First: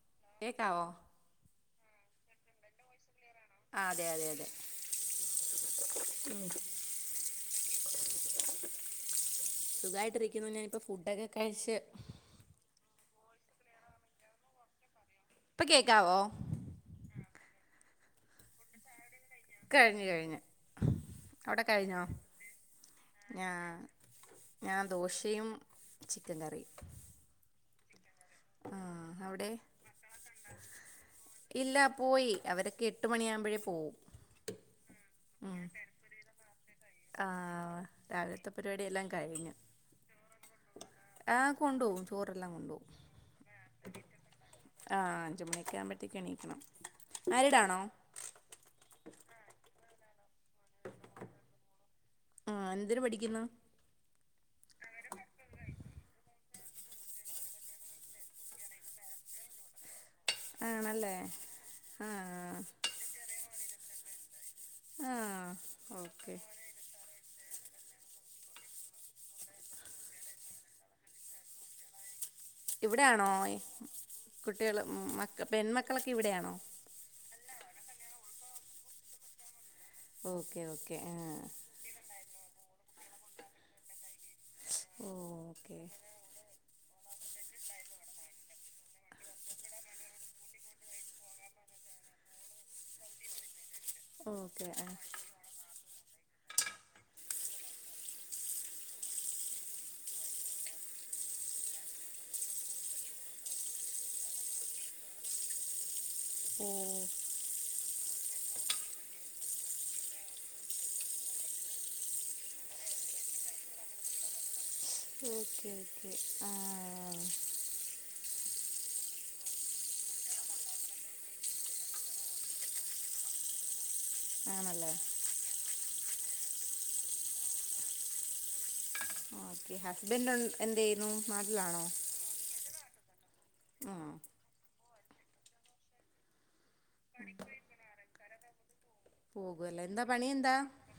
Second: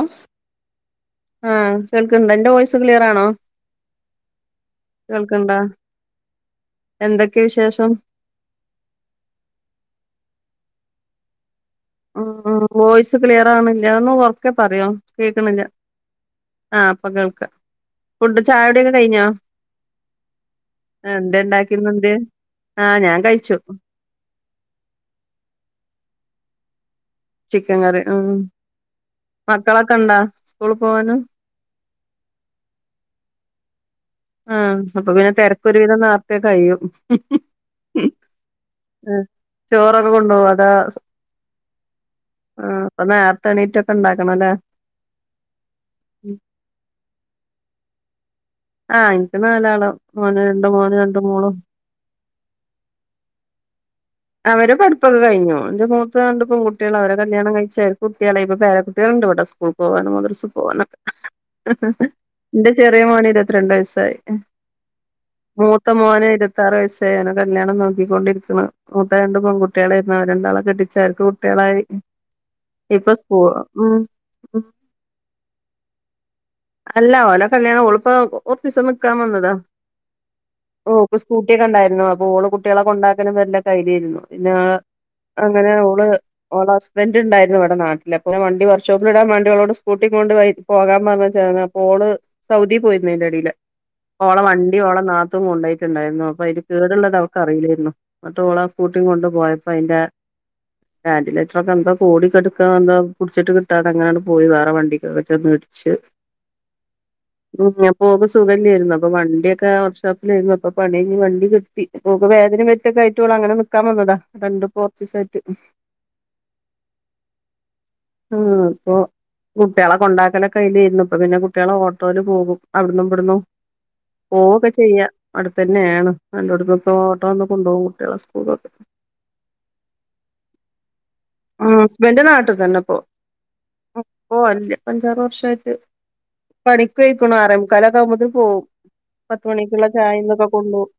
ഒഹ് കേക്കാവോ ആഹ് കേൾക്ണ്ടൊ ന്റെ വോയിസ് ക്ലിയറാണോ? ആഹ് അതെ അതെ അതെ എന്തൊക്കെ വിശേഷം? സുഖായിട്ടിരിക്കുന്നു. ഞാൻപ്പോ ഫുഡൊക്കെ കഴിച്ചു. ഉം ഉം വോയിസ് ക്ലിയർ ആണില്ല്യാ. ഒന്ന് ഒറക്കെ പറ്യോ? കേക്ണില്യ ഇപ്പം കേൾക്കാവോ ആഹ് പ്പ കേൾക്ക. ഫുഡ് ചായുട്യൊക്കെ കഴിഞ്ഞോ? കഴിഞ്ഞ് കഴിഞ്ഞ് എന്തേ അവിടെ കഴിഞ്ഞോ ണ്ടാക്കിന്ന്ന്ത് ആഹ് ഞാൻ കഴിച്ചു. ഞാൻ ദോശയും ചിക്കൻ കറിയും. ചിക്കൻ കറി ഉം ആ അവിടെ മക്കളൊക്കെ ഇണ്ടാ സ്കൂള് പോവാന്? ഇല്ല പോയി അവരൊക്കെ എട്ട് മണിയാഉമ്പഴേ പോവും. ആഹ് അപ്പൊ പിന്നെ ഉം. തെരക്കൊരു വീധം നേർത്തെ കയ്യു. ആ രാവിലത്തെ ചോറൊക്കെ കൊണ്ടോവോ? ആഹ് കൊണ്ടോവും ചോറെല്ലാം ആഹ് കൊണ്ടോവും. അപ്പൊ നേരത്തെ എണീറ്റൊക്കെ ഉണ്ടാക്കണം അല്ലേ ആഹ് അഞ്ചുമണിയൊക്കെ ആവുബെയ്ത്തോക്ക് എണീക്കണം മാരിടാണോ ആഹ് എനിക്ക് നാലാളാ മോന രണ്ട് മോന് രണ്ട് മോളും ആഹ് എന്തിന് പഠിക്കുന്നു അവരെ പഠ്പ്പൊക്കെ കഴ്ഞ്ഞു എന്റെ മൂത്ത രണ്ട് പെൺകുട്ടികളാ അവരെ കല്ല്യാണം കഴിച്ച അയ്ല് കുട്ടിഎളായ് ഇപ്പ പേര കുട്ടിഎള് ഉണ്ട് ഇവിടെ സ്കൂൾക്ക് പോവാനും [unintelligible] സ് പോവാനും ആണല്ലേ ആ ഇന്റെ ചെറിയ മോനേ ഇരുപത്തിരണ്ട് വയസ്സായി ആ മൂത്ത മോന് ഓക്കെ ഇരുവത്തി ആറ് വയസ്സായി ഓന് കല്ല്യാണം ന്നോക്കിക്കൊണ്ടിരിക്ക്ണ് മൂത്ത രണ്ടും പൺകുട്ടി ആളായ്രുന്നു അവരെ രണ്ടാളേം കെട്ടിച്ച് അവർക്ക് കുട്ടികളായി ഇവ്ടെ ഇപ്പൊ ആണോ സ്കൂ ഇ ഉം ഉം കുട്ടിഎള് മ് മക്കൾ പെൺമക്കളൊക്കെ ഇവ്ടെയാണോ കല്ല്യാണം ഓള് പ്പം ഒർച്ചീസം നിക്കാം വന്നതാ ഓക്കെ ഓക്കെ ആ ഓക്ക് സ്കൂട്ടി ഒക്ക ഉണ്ടായ്രുന്നു ഓള് കുട്ടികളെ കൊണ്ടാക്കലും വെരലും അത് ലെയ്നി പിന്നെ ഓ അങ്ങനെ ഓക്കെ ഓള് ഓളെ ഹസ് ബന്റ് ണ്ടായിരുന്നു ഇവ്ടെ ന്നാട്ടില് അപ്പ ഇങനെ വണ്ടിവർക്ഷോപ്പിലിടാം മാണ്ടി ഓളോട് സ്കൂട്ടി കൊണ്ട് വെര് പോകാ മാങിഎചതാ പോ ഒള് സൗദീ പോയിരുന്നു അയ്ന്റെ എടേല് ഓളെ ഓക്കെ വണ്ടി ആ ഓള നാത്തൂൻ കൊണ്ടെയ്ട്ട് ഉണ്ടായിരുന്നു അപ്പം അയ്ന് കേട് ഉള്ളത് അവക്ക് അറില്ലായിരുന്നു എന്നിട്ട്. ഓള് ആ സ്കൂട്ടിം കൊണ്ട് പോയപ്പം അയ്ന്റെ ആന്റിലേറ്റ്റൊ ക്കെ എന്തോ കോടി കെട്ക്കാ എന്തൊ പുടിച്ചിട്ട് കിട്ടാത അങ്ങനാണ്ട് പോയി വേറ വണ്ടിക്ക് ചെന്ന് ഇട് ടിച്ച് ആഹ് ഓക് സുഖല്ലേയ്രുന്നു അപ്പം വണ്ടിഒക്കെ വർക്ക്ഷാപ്പിലെയ്ന്നു അപ്പ പണിഅയ്ഞ് വണ്ടി കിട്ടി ഓക്ക് വേദനിം വെര് തെക്കെ ആയിട്ട് ഓള് അങ്ങനെ നിക്കാം വന്നതാ രണ്ടും ഓകെ ഓകെ ആഹ് ആഹ് അപ്പോ കുട്ടിഎളെ കൊണ്ടാക്കലൊകയ്ലേയ്ന്നു ഇപ്പം പിന്നെ കുട്ടിഎള ഓട്ടോല് പോകും ഔട്ന്നും ബട്ന്നും പോഉഒക്കെ ആണല്ലേ ചെയ്യ അട്ത്തെന്നെണ് ഒൻ്റോട്ന്നൊക്ക ഓം ട്ടോന്ന് കൊണ്ടോഉം കുട്ടിഎളെ സ്കു ഓകെ ഹസ്ബൻ്റ് എൻ എന്തെയ്യുന്നു ന്നാട്ടിലാണോ? പം പോ അല്ല്യ അഞ്ചാറ് വർഷായിട്ട് പണിക്ക് ഒഴ്ക്ക്ണ് ആറേ മുക്കാലൊക്കാഉബോത്ത്ന് പോഉം. പോകുമല്ലോ പത്ത്മണിക്ക്ള്ള എന്താ ചായിം പണി ദൊഒക്കെ എന്താ കൊണ്ടോഉം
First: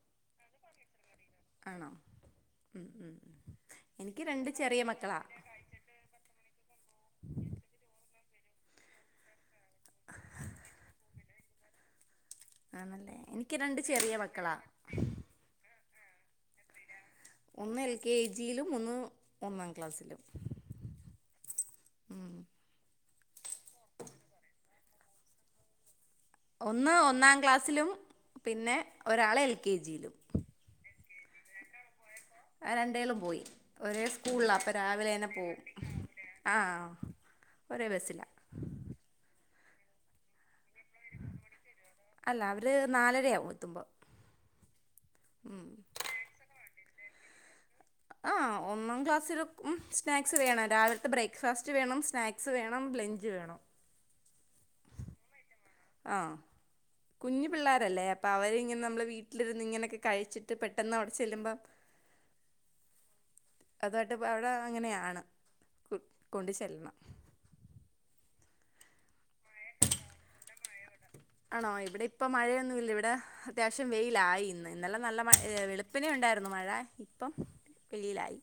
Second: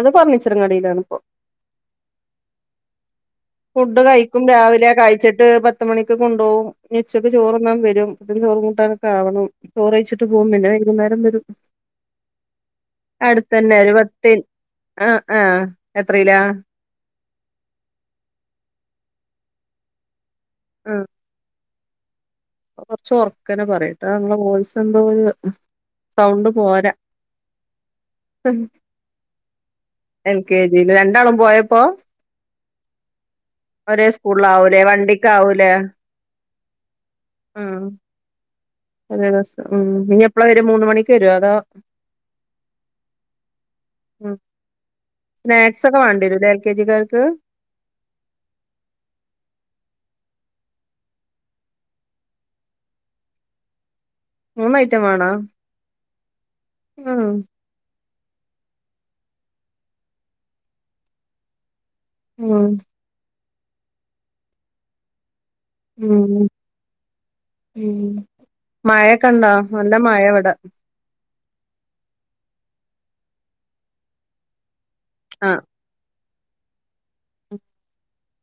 അത് ഫർണിച്ചറ്ം കടേലാണ് പം ആണോ? ഉം ഉം ഉം. [inaudible] ഫുഡ്ഡ് എനിക്ക് കഴിക്കും രണ്ട് ചെറിയ രാവിലെ മക്കളാ കഴിച്ചിട്ട് പത്ത്മണിക്ക് കൊണ്ടോഉം ഉ ച്ചക്ക് ചോറ് ന്നാം വെരും. അപ്പോത്ത്ന് ചോറുംകൂട്ടാനൊക്കെ ആവണം ചോറഴ്ച്ചിട്ട് പോഉം പിന്ന വൈകുന്നേരം വെരും. ആണല്ലേ എനിക്ക് രണ്ട് ചെറിയ മക്കളാ. അ എത്രേലാ? ഒന്ന് എൽ കെ ജി യിലും ഒന്ന് ഒന്നാം ക്ലാസ്സിലും. ആ മ് [inaudible] [unintelligible] കൊർച്ചൊക്കനെ പറീട്ടോ ങ്ങള വോയിസ് എന്തോ ര് മ് ഒന്ന് ഒന്നാം ക്ലാസ്സിലും പിന്നെ ഒരാള് എൽ കെ ജി യിലും ണ്ടാളും പോയപ്പോപോ അ രണ്ടേളും പോയി ഒരേ സ്കൂൾ ളാ അപ്പെ സ്കൂളിലാവൂലേ രാവിലെ എന്നെ പോഉം. വണ്ടിക്കാവൂലേ ആ ഒരെ ബെസ്സ്ലാ വരെ ബസ്സ് മ് ഞി എപ്പളാ വെര് ര് മൂന്ന്മണിക്ക് എരോ അതോ അല്ല അവര് നാലരയാവും എത്തുമ്പോ ആ സ്നാക്സ് ഒക്ക മാണ്ടിരു ലെ എൽ കെ ജി ക്കാര്ക്ക് ആ ഒന്നാം ക്ലാസ്സിൽ ക്കും. സ്നാക്സ് വേണ രാവിൽതെ ബ്രയ്ക്ക്ഫാസ്റ്റ് വേണം. സ്നാക്സ് വേണം ലെഞ്ച് വേണോ? മൂന്ന ഐറ്റം വണ ആ കുഞ്ഞു പിള്ളാരെല്ലേ അപ് പ വര്ങ്ങനെ ന്നമ്ള വീട്ട്ല്ര്ന്ന് ങ്ങനെക്കെ കഴിച്ചിട്ട് പെട്ടെന്ന് അവ്ടെ ചെല്ലുമ്പം [unintelligible] അതായ്ട്ട് പം അവ്ടെ അങ്ങനെയാണ് മ് കൊണ്ട് ചെല്ലണം മ് മഴയൊക്കെണ്ടോ നല്ല മഴ ഇവിടെ ആണോ ഇവിടെ ഇപ്പ മഴയൊന്നുംല്ല ഇവിടെ അത്യാവശ്യം വെയിലായി ഇന്ന് ഇന്നെല്ലാം നല്ല മഴ ആഹ് വെളുപ്പിനേ ഉണ്ടായിരുന്നു മഴ ഇപ്പം വെയിലായി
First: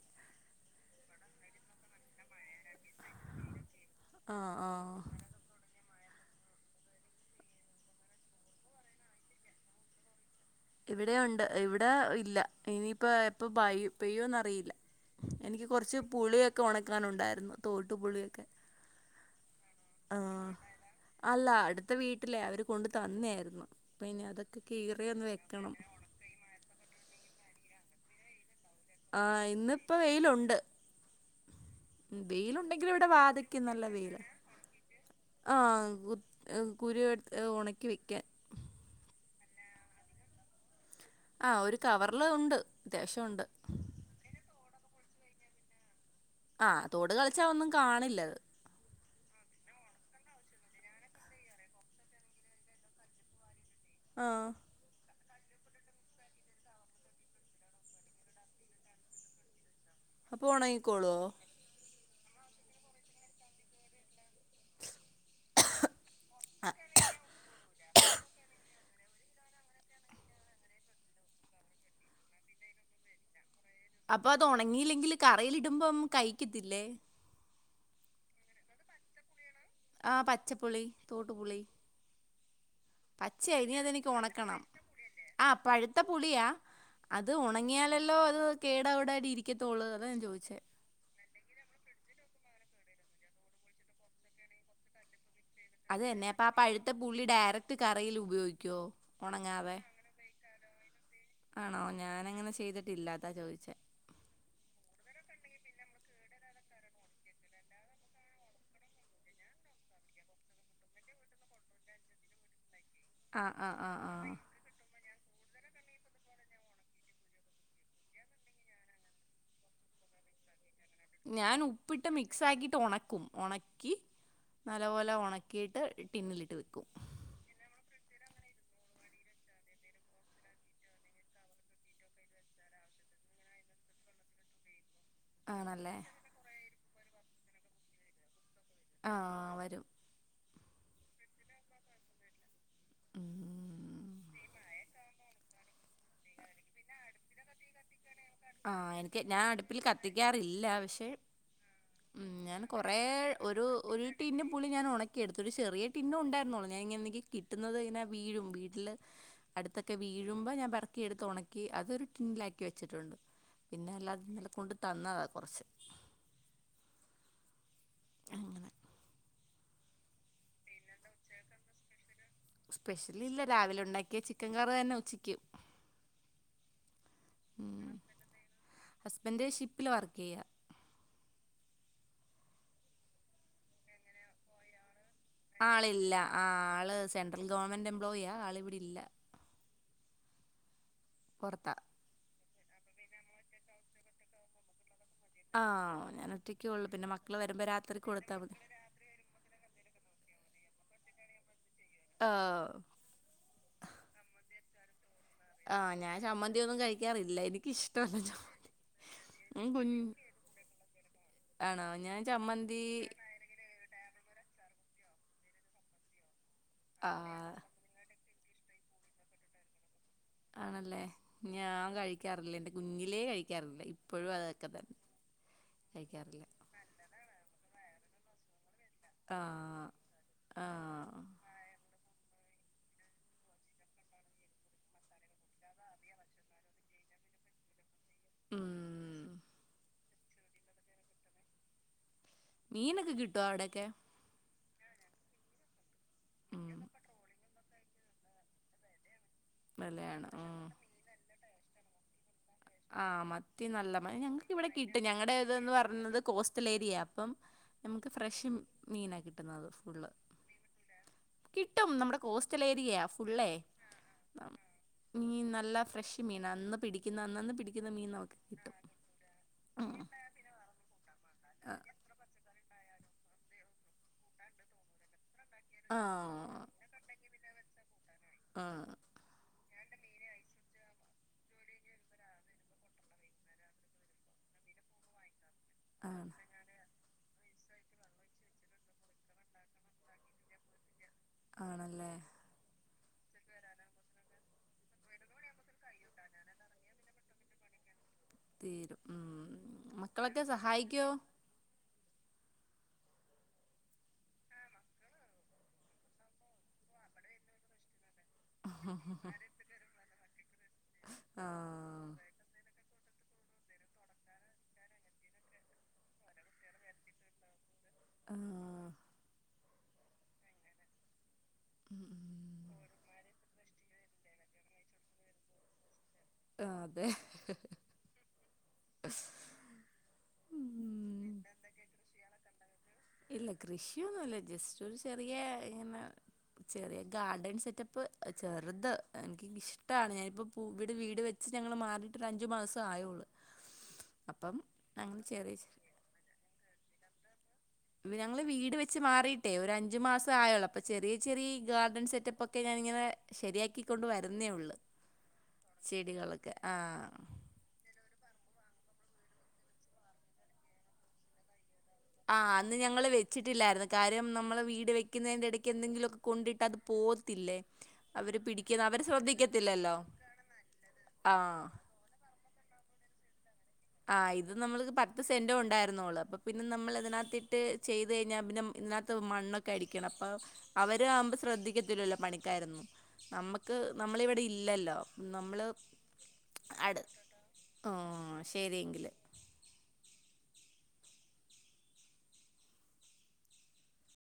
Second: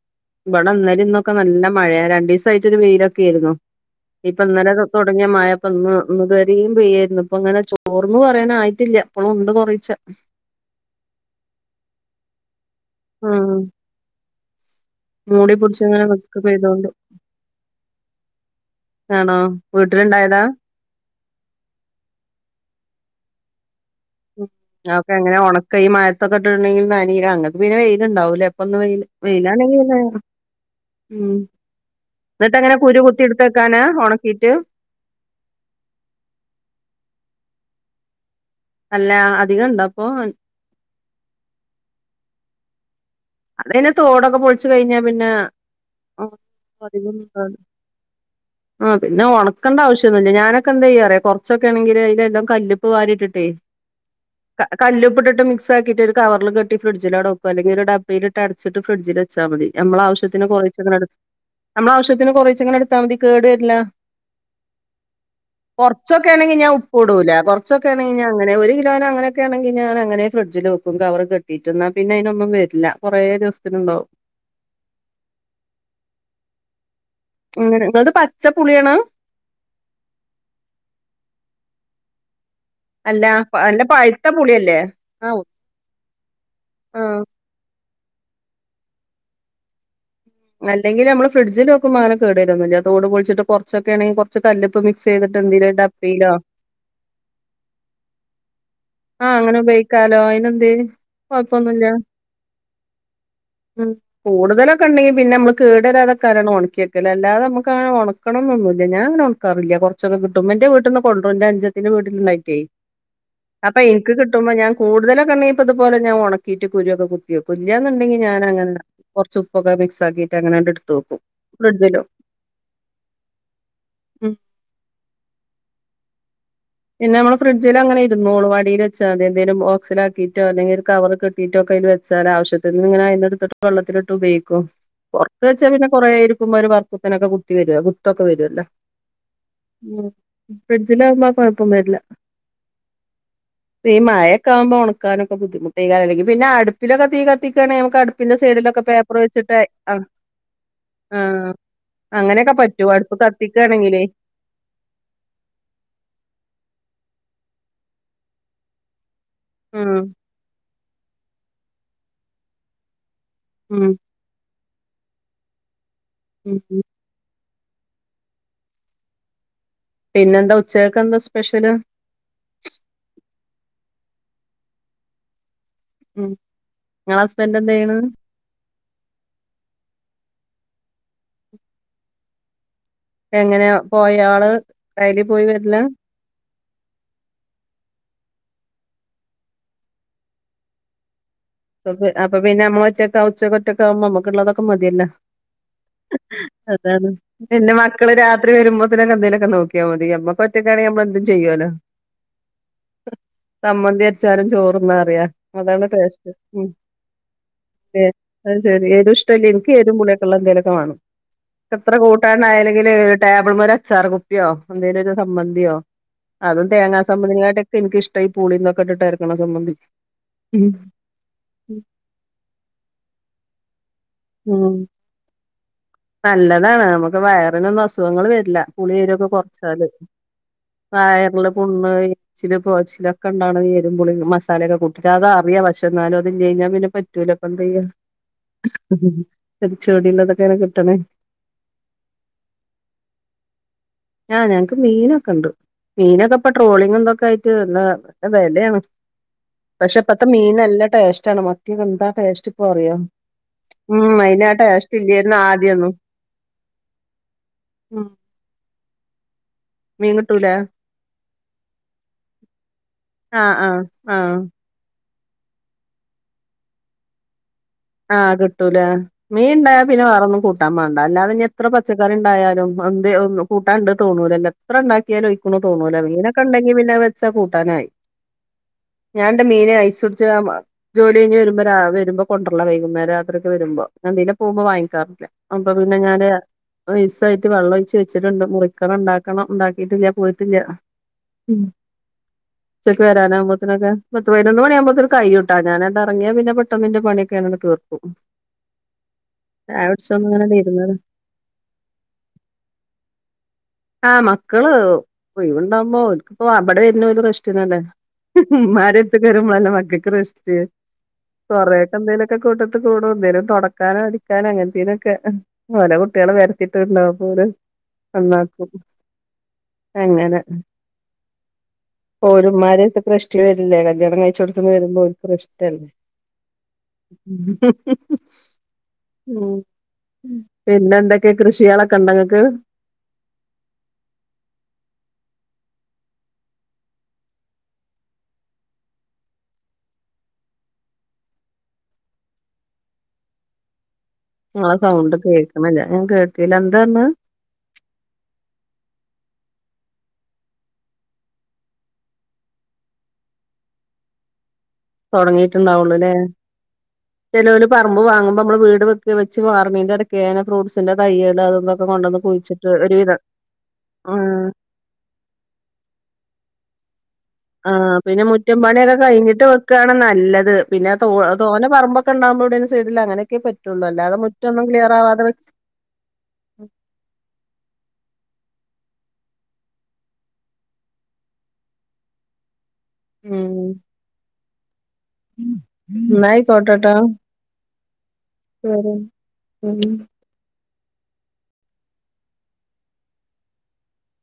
അന്നേം ഇന്നൊക്കെ നല്ല മഴയാ രണ്ടീസായി ഒറ്റരു വെയിലൊക്കെ ആയിരുന്നു ഇപ്പൊ ആഹ് ഇന്നലെ ആഹ് തുടങ്ങിയ മഴയിപ്പൊ ഒന്ന് ഇന്നിതോരെയും പെയ്യായിരുന്നു ഇപ്പൊ അങ്ങനെ ചോർന്നൂ പറയാനായിട്ടില്ല ഇപ്പളും ഉണ്ട് കുറേച്ചെ ഇവിടെ ഉണ്ട് ഇവിടെ ഇല്ല ഇനിയിപ്പോ എപ്പ ആഹ് പായും പെയ്യോന്ന് അറിയില്ല മൂടി എനിക്ക് കുറച്ച് പിടിച്ചിങ്ങനെ നിക്ക് പുളിയൊക്കെ പെയ്തോണ്ട് ഉണക്കാനുണ്ടായിരുന്നു തോട്ടുപുളിയൊക്കെ ആണോ വീട്ടിലുണ്ടായതാ ആഹ് അല്ല അടുത്ത വീട്ടിലെയാ അവര് കൊണ്ട് തന്നയായിരുന്നു പിന്നെ അതൊക്കെ കീറിയൊന്ന് വയ് കൈ മഴയത്തൊക്കെ ഇട്ടുണ്ടെങ്കിൽ നനയൂലേ അങ്ങക്ക് പിന്നെ വെയിലുണ്ടാവലേ ന്ന് വെയില് ആഹ് വെയിലാണെ [inaudible] ങ്ക ഇന്നിപ്പോ വെയിലുണ്ട് ഉ എന്നിട്ടെങ്ങനെ വെയിലുണ്ടെങ്കിലും കുരു ഇവിടെ കുത്തി വാതയ്ക്ക് എടുത്തക്കാനാ നല്ല വെയില ഉണക്കീട്ട് ആഹ് കുരു എടുത്ത് ഉണക്കി വെക്കാൻ. അല്ല അധികം ഇണ്ട അപ്പൊ ആ ഒരു കവറില് ഉണ്ട്. അത്യാവശ്യം ഉണ്ട് അതെ [unintelligible] തോടൊക്കെ പൊളിച്ചു കഴിഞ്ഞാ പിന്നെ. ആഹ് തോട് കളിച്ചാ ഒന്നും കാണില്ലത്. ആ പിന്ന ഉണക്കണ്ട ആവശ്യൊന്നുമില്ല പിന്നെ ഒണക്കണ്ട ആവശ്യൊന്നൂല ഞാനൊക്കെ എന്ത ചെയ്യാറ കുറച്ചൊക്കെ ആണെങ്കില് അതിലെല്ലാം കല്ലുപ്പ് വാരിട്ടിട്ടേ ആഹ് കല്ലുപ്പിട്ട് മിക്സ് ആക്കിട്ട് ഒരു കവറിൽ കെട്ടി ഫ്രിഡ്ജിലവിടെ വക്കും അല്ലെങ്കി ഒരു ഡബ്ബയിലിട്ട് അടച്ചിട്ട് ഫ്രിഡ്ജില് വച്ചാ മതി നമ്മളെ അപ്പൊ ആവശ്യത്തിന് കുറച്ചങ്ങെ ഉണങ്ങിക്കോളുവോ നമ്മള ആവശ്യത്തിന് കുറച്ചങ്ങനെ എടുത്താൽ മതി കേട്വരില്ല കുറച്ചൊക്കെ ആണെങ്കിൽ ഞാൻ ആഹ് ഉപ്പ് ഇടൂല കുറച്ചൊക്കെ ആണെങ്കിൽ ഞാ അങ്ങനെ ഒരു ൻ അങ്ങനെയക്കെ ആണെങ്ക ഞൻ ഞാനങ്ങനൊക്കെയാണെങ്കി ഞാനങ്ങനേ ഫ്രിഡ്ജില് വക്കും കവർ കെട്ടീട്ട് അന്നാ പിന്നെ അതിനൊന്നും വരില്ല കുറേ ദിവസം അപ്പൊ അത് ഉണങ്ങിയില്ലെങ്കില് കറിയിലിടുമ്പം കയിക്കത്തില്ലേ അങ്ങനെ അപ്പ അത് പച്ചപ്പുളിയാണ് ആഹ് പച്ചപ്പുളി തോട്ടുപുളി അല്ല അല്ല പഴുത്ത പുളിയല്ലേ ആ പഴുത്ത പുളിയാ ആ അത് ഉണങ്ങിയാലല്ലോ അത് കേടാവിട ഇരിക്കത്തോള്ളൂ അല്ലെങ്കിൽ നമ്മള് ഫ്രിഡ്ജിൽ വക്കുമ്പോ അങ്ങന കേടുവര്വോന്നുല്ല തോട് പൊളിച്ചിട്ട് കൊറച്ചൊക്കെ ആണെങ്കി കുറച്ച് കല്ലുപ്പ് മിക്സ് ചെയ്തിട്ട് എന്തെലും അതുതന്നെ ഡപ്പയിലോ അപ്പൊ ആ പഴുത്ത പുള്ളി ഡയറക്ട് കറിയിൽ ഉപയോഗിക്കോ ആഹ് അങ്ങനെ ഉപയോഗിക്കാലോ അയിന്ന്ന്ത് ആണോ കൊഴപ്പൊന്നുമില്ല ഞാനങ്ങനെ ചെയ്തിട്ടില്ല അതാ ചോദിച്ചേ ഉം കൂടുതലൊക്കെ ഉണ്ടെങ്കി പിന്നെ നമ്മള് കേട് വരാതെ ാര ഉണക്കി വയ്ക്കല് അല്ലാതെ നമ്മക്കങ്ങനെ ഒണക്കണംന്നൊന്നൂല്ല ഞാൻ ങ്ങന ഉണക്കാറില്ല കുറച്ചൊക്കെ കിട്ടുമ്പോ എന്റെ വീട്ടന്ന് ന്റെ അന്ജത്തിന്റെ വീട്ടിലുണ്ടായിറ്റേ ആഹ് അപ്പൊ ആഹ് ആഹ് എനിക്ക് ആഹ് കിട്ടുമ്പോ ഞാൻ കൂടുതലും ഇനീപ്പോ ഇതു പോലെ ഞാനുണക്കീട്ട് കുരുവൊക്കെ കുത്തിവക്കും ഇല്യാന്നുണ്ടെങ്കി ഞാനങ്ങനെ കുറച്ച് ഉപ്പൊക്കെ മിക്സ് ആക്കി അങ്ങന [inaudible] ഞാൻ ഉപ്പിട്ട് മിക്സ് ആക്കിട്ട് ഉണക്കും ഉണക്കി ഉം നല്ലപോലെ ഉണക്കിയിട്ട് ടിന്നിലിട്ട് വെക്കും പിന്നെ നമ്മള് ഫ്രിഡ്ജില് അങ്ങനെ മോൾുവാടിയിൽെച്ചാ [unintelligible] അതെന്തെലും ബോക്സിലാക്കിയിട്ടോ അല്ലെങ്കിൽ ഒരു കവർ കെട്ടീട്ടൊക്കെ അതില് വെച്ചാൽ ആവശ്യത്തനിങ്ങനെ എന്നെടുത്തിട്ട് വെള്ളത്തിലിട്ട് ഉപയോഗിക്കും പുറത്ത് വെച്ചാ പിന്നെ ആണല്ലേ കുറേ ഇരിക്കുമ്പോ ഒരു വർത്തത്തിനൊക്കെ കുത്തി വരിക കുത്തൊക്കെ വരുവല്ലോ ആഹ് വരും ഫ്രിഡ്ജിലാകുമ്പ ആ കുഴപ്പം വരില്ല ഉം ഈ മഴൊക്കെയാകുമ്പോ ഉണക്കാനൊക്കെ ബുദ്ധിമുട്ട് അല്ലെങ്കി പിന്നെ അടുപ്പിലക്കെ തീ കത്തിക്കു കാണേ നമുക്ക് അടു പിന്നെ സൈഡിലൊക്കെ ആഹ് പേപ്പർ എനിക്ക് ഞാൻ വെച്ചിട്ട് അടുപ്പിൽ ആ ആ ഉ ഞാൻ കൊറേ ഒരു ഒരു ടിന്ന് പുളി ഞാൻ ഉണക്കിയെടുത്തു ഒരു ചെറിയ ടിന്നും ഉണ്ടായിരുന്നു ഇങ്ങനെെങ്കി കിട്ടുന്നത് ഇങ്ങനെ വീഴും വീട്ടില് അടുത്തൊക്കെ ഉം വീഴുമ്പോ ഞാൻ ക്കി എടുത്ത് ഉണക്കി അതൊരു ടിന്നിലാക്കി വെച്ചിട്ടുണ്ട് ഉം പിന്നെ എല്ലാം കൊ തന്നതാ കുറച്ച് ഉം ഉം അങ്ങനെ പിന്നെന്താ ഉച്ചക്കക്ക്‌ എന്താ സ്പെഷ്യല്? സ്പെഷ്യലില്ല രാവിലെ ഉണ്ടാക്കിയ ചിക്കൻ കറി തന്നെ ഉച്ചക്ക് ഉം നിങ്ങളെ ഹസ്ബൻഡ് എന്ത് ചെയ്യണ് ഹസ്ബൻന്റ് ഷിപ്പില് വർക്ക് ചെയ്യ എങ്ങനെയ പോയാള് ഡെയിലി പോയി വരലാ? ആളില്ല ആ ആള് സെൻട്രൽ ഗവൺമെന്റ് എംപ്ലോയി ആൾ ഇവിടെ ഇല്ല പൊറത്ത അപ്പ പിന്നെ നമ്മളൊറ്റക്ക ഉച്ചക്കൊറ്റക്കാകുമ്പോ നമുക്ക് ഉള്ളതൊക്കെ മതിയല്ല ആഹ് ഞാൻ ഒറ്റയ്ക്കേ അത ഉള്ളൂ പിന്നെ മക്കള് വരുമ്പോ പിന്നെ രാത്രി മക്കള് കൊടുത്താ രാത്രി മതി വരുമ്പോത്തിനൊക്കെ എന്തേലൊക്കെ നോക്കിയാ മതി അമ്മ ഒറ്റക്കാണെങ്കി നമ്മളെന്തും ചെയ്യോലോ ആഹ് സമ്മന്തി അരച്ചാലും ചോറ്ന്നാ അറിയ അതാണ് ആഹ് ഞാൻ ടേസ്റ്റ് ചമ്മന്തി ഉ ഒന്നും കഴിക്കാറില്ല എനിക്കിഷ്ടമല്ല അത് ചമ്മന്തി ശരി ഏത് ഇഷ്ടല്ല ഉം എനിക്ക് എരും കുഞ് പുളിയൊക്കെള്ള എന്തേലൊക്കെ വാണം ആണോ എത്ര ഞാൻ ചമ്മന്തി കൂട്ടാനായിലെങ്കിൽ ടേബിൾ ഒരച്ചാർ കുപ്പിയോ എന്തേലും ഒരു സമ്മന്തിയോ അതും തേങ്ങാ ആഹ് സമ്മന്തിക്കാട്ടിലൊക്കെ ഇൻക്ക് ഇഷ്ട ഈ പുളിള്ളതൊക്കെ ഇട്ടിട്ടരക്ക്‌ണ സമ്മന്തി ആണല്ലേ ഞാൻ കഴിക്കാറില്ലേ എന്റെ കുഞ്ഞിലേ കഴിക്കാറില്ലേ ഉം കഴിക്കാറില്ല പുളിഎരൊക്കെ ആ കൊർച്ചാല് ആ ച്ചിരിപ്പൊകച്ചിലൊക്കെ ണ്ടാവ്ണെ എരുംപുളിം മസാലൊക്കെ കൂട്ടീട്ടാ അതറിയ പക്ഷെ എന്നാലും അതില്ലഞ്ഞാ പിന്നെ പറ്റൂല പ്പന്നപ്പെന്തെയ്യും ഉം ചൊടിള്ളതൊക്കെനെ കിട്ടണേ മീനൊക്കെ കിട്ടോ അവ്ടൊക്കെ? ആ ഞങ്ങക്ക് മീനൊക്കെണ്ട് ഉം മീനൊക്കെപ്പട്രോളിങ്ങും തൊക്കെ ആയിട്ട് എന്താ നല്ല വെലേണ് പക്ഷെ ഇപ്പത്തെ വിലയാണ് മീൻ ഉം നല്ല ടേസ്റ്റ് ആണ് മത്തിയൊക്കെ എന്താ ടേസ്റ്റ് ഇപ്പൊ അറിയോ ആഹ് മത്തി നല്ല ഉം അയിന് ആ ഞങ്ങൾക്കിവിടെ ടേസ്റ്റ് കിട്ടും ഞങ്ങളുടെ ഇല്ലായിരുന്നു ഇതെന്ന് ആദ്യൊന്നും പറയുന്നത് കോസ്റ്റൽ ഏരിയ അപ്പം ഉം നമുക്ക് ഫ്രഷ് മീനാ കിട്ട മീൻ കിട്ടൂലേ? കിട്ടും നമ്മുടെ കോസ്റ്റൽ ഏരിയയാ ആ ഫുള്ളേ ആ ആ മീൻ നല്ല ഫ്രഷ് മീന അന്ന് പിടിക്കുന്ന അന്നന്ന് പിടിക്കുന്ന മീൻ ആഹ് നമുക്ക് കിട്ടും കിട്ടൂല മീൻ ഇണ്ടായ പിന്നെ ഉം വേറൊന്നും കൂട്ടാൻ മാണ്ട അല്ലാതെ ഞ എത്ര പച്ചക്കറി ഉണ്ടായാലും എന്ത് കൂട്ടാണ്ട് തോന്നൂലല്ലോ എത്രണ്ടാക്കിയാലും ആ തോന്നൂല ആ മീനൊക്കെ ഉണ്ടെങ്കി പിന്നെ വെച്ചാ കൂട്ടാനായി ആ ഞാ മീനെ ഐസ്ട്ച്ച ജോലിഴഞ്ഞ്രുമ്പോ വരുമ്പോ കൊണ്ട വൈകുന്നേരം രാത്രിയൊക്കെ വരുമ്പോ ഞാൻ തിലെ പോകുമ്പോ വാങ്ങിക്കാറില്ല അപ്പൊ പിന്നെ ഞാന് ആണ് ട്ട് വെള്ളൊഴിച്ച് വെച്ചിട്ടുണ്ട് മുറിക്കണം ഉണ്ടാക്കണം ഉണ്ടാക്കിയിട്ടില്ല പോയിട്ടില്ല ആണല്ലേ ഉച്ചക്ക് വരാനാവുമ്പോത്തിനൊക്കെ പത്ത് പയ്നൊന്ന് മണി ആവുമ്പത്തിന് കഴിയുട്ട ഞാനണ്ടറങ്ങിയ പിന്നെ പെട്ടന്ന്ന്റെ പണി യൊക്കെ ഞാനങ് തീ തീരും ഉം കുടിച്ചൊന്ന് മക്കളൊക്കെ ഇങ്ങനെ ഇരുന്ന് സഹായിക്കോ? ആഹ് മക്കള് ഒയ്വ്ണ്ടാവുമ്പോ ഓൽക്ക്‌പ്പൊ ആ ബ്ബടെ വർനെ ഓല് റെഷ്റ്റിനല്ലേ മ്മാരട്ത്ത്ക്ക്‌ വരുമ്പോളല്ലെ മക്കക്ക്‌ റസ്റ്റ്‌ കൊറെ ആഹ് കൂട്ടത്ത് കൂടും എന്തേലും തുടക്കാനോ അടിക്കാനോ അങ്ങൻത്തീനൊക്കെ ഓരോ കുട്ടികള് പരത്തിട്ടണ്ടാവും അപ്പോ നന്നാക്കും ആഹ് അങ്ങനെ ഉം ർ ഉം മറ സ കൃഷണ [unintelligible] വരില്ലേ കല്യാണം കഴിച്ച് കൊടുത്തുന്ന് വരുമ്പോ ഒരോർത്തട് ഇഷ്ടല്ലേ ആഹ് അതെ ഉം പിന്നെ എന്തൊക്കെ ഉം കൃഷികളൊക്കെ ഉണ്ടോ ഇങ്ങക്ക് ഇല്ല കൃഷിയൊന്നും ഇല്ല ജസ്റ്റൊരു ചെറിയ ഇങ്ങനെ ചെറിയ ഗാർഡൻ സെറ്റപ്പ് ഏ ചെറുത് എനിക്ക് ഇഷ്ടാണ് ഞാനിപ്പോ പു ഇവിടെ വീട് വെച്ച് ച്ച് ഞങ്ങള് മാറീട്ട് ഒരഞ്ചു മാസേ ആയൊള്ളൂ ആ സൗണ്ട് കേൾക്കണില്ല ഞാൻ കേട്ടില്ല എന്താന്ന് ഞങ്ങളീ വീട് വെച്ച് മാറിയിട്ടേ ഒരഞ്ചു മാസേ ആയൊളളൂ അപ്പൊ ചെറിയ ചെറിയ ഗാർഡൻ സെറ്റപ്പൊക്കെ ഞാൻ ഇങ്ങനെ ശരിയാക്കിക്കൊണ്ട് വരുന്നേയുള്ളൂ തൊടങ്ങിട്ടുണ്ടാവുള്ളു ഇല്ലേ ആഹ് ചെലോര് പറമ്പ് വാങ്ങു നമ്മള് വീട് വെക്കു വെച്ച് മാർന്നേന്റെ എടക്കേ ഏതോ ഫ്രൂട്സിന്റെ തൈയ്യൊണ്ടാരുന്നു ആ അന്ന് ഞങ്ങള് വെച്ചിട്ടില്ലാരുന്നു കാര്യം ആഹ് നമ്മള് വീട് വെയ്ക്കുന്നേന്റെ ഏടക്ക് എന്തെങ്കിലുവൊക്കെ കൊണ്ടിട്ട് അത് പോവത്തില്ലേ ആ പിന്നെ അവര് മുറ്റം പിടിക്കുന്ന പണിയൊക്കെ അവര് കഴിഞ്ഞിട്ട് വെക്കുവാണ് ശ്രദ്ധിക്കത്തില്ലല്ലോ നല്ലത് പിന്നെ തോ ആ തോനെ പറമ്പൊക്കെ ഒണ്ടാവുമ്പോ ഇവിടേലും സൈഡില് അങ്ങനൊക്കെയേ പറ്റ് ആ ഇത് നമ്മള്ക്ക് പത്ത് സെന്റേ ഉണ്ടാരുന്നോളളു അപ്പൊ പിന്നെ നമ്മൾ അതിനാത്തിട്ട് ചെയ്ത് കഴിഞ്ഞാ പിന്നെ ന്നാത്ത് മണ്ണൊക്കെ അടിക്കണം അപ്പൊ അവരാവുമ്പോ ശ്രദ്ധിക്കത്തില്ലല്ലോ പണിക്കാരൊന്നും നമ്മക്ക് നമ്മളിവിടെ ഇല്ലല്ലോ നമ്മള് എന്നാ ആയിക്കോട്ടെട്ടോ ആഹ് ഉം ഉം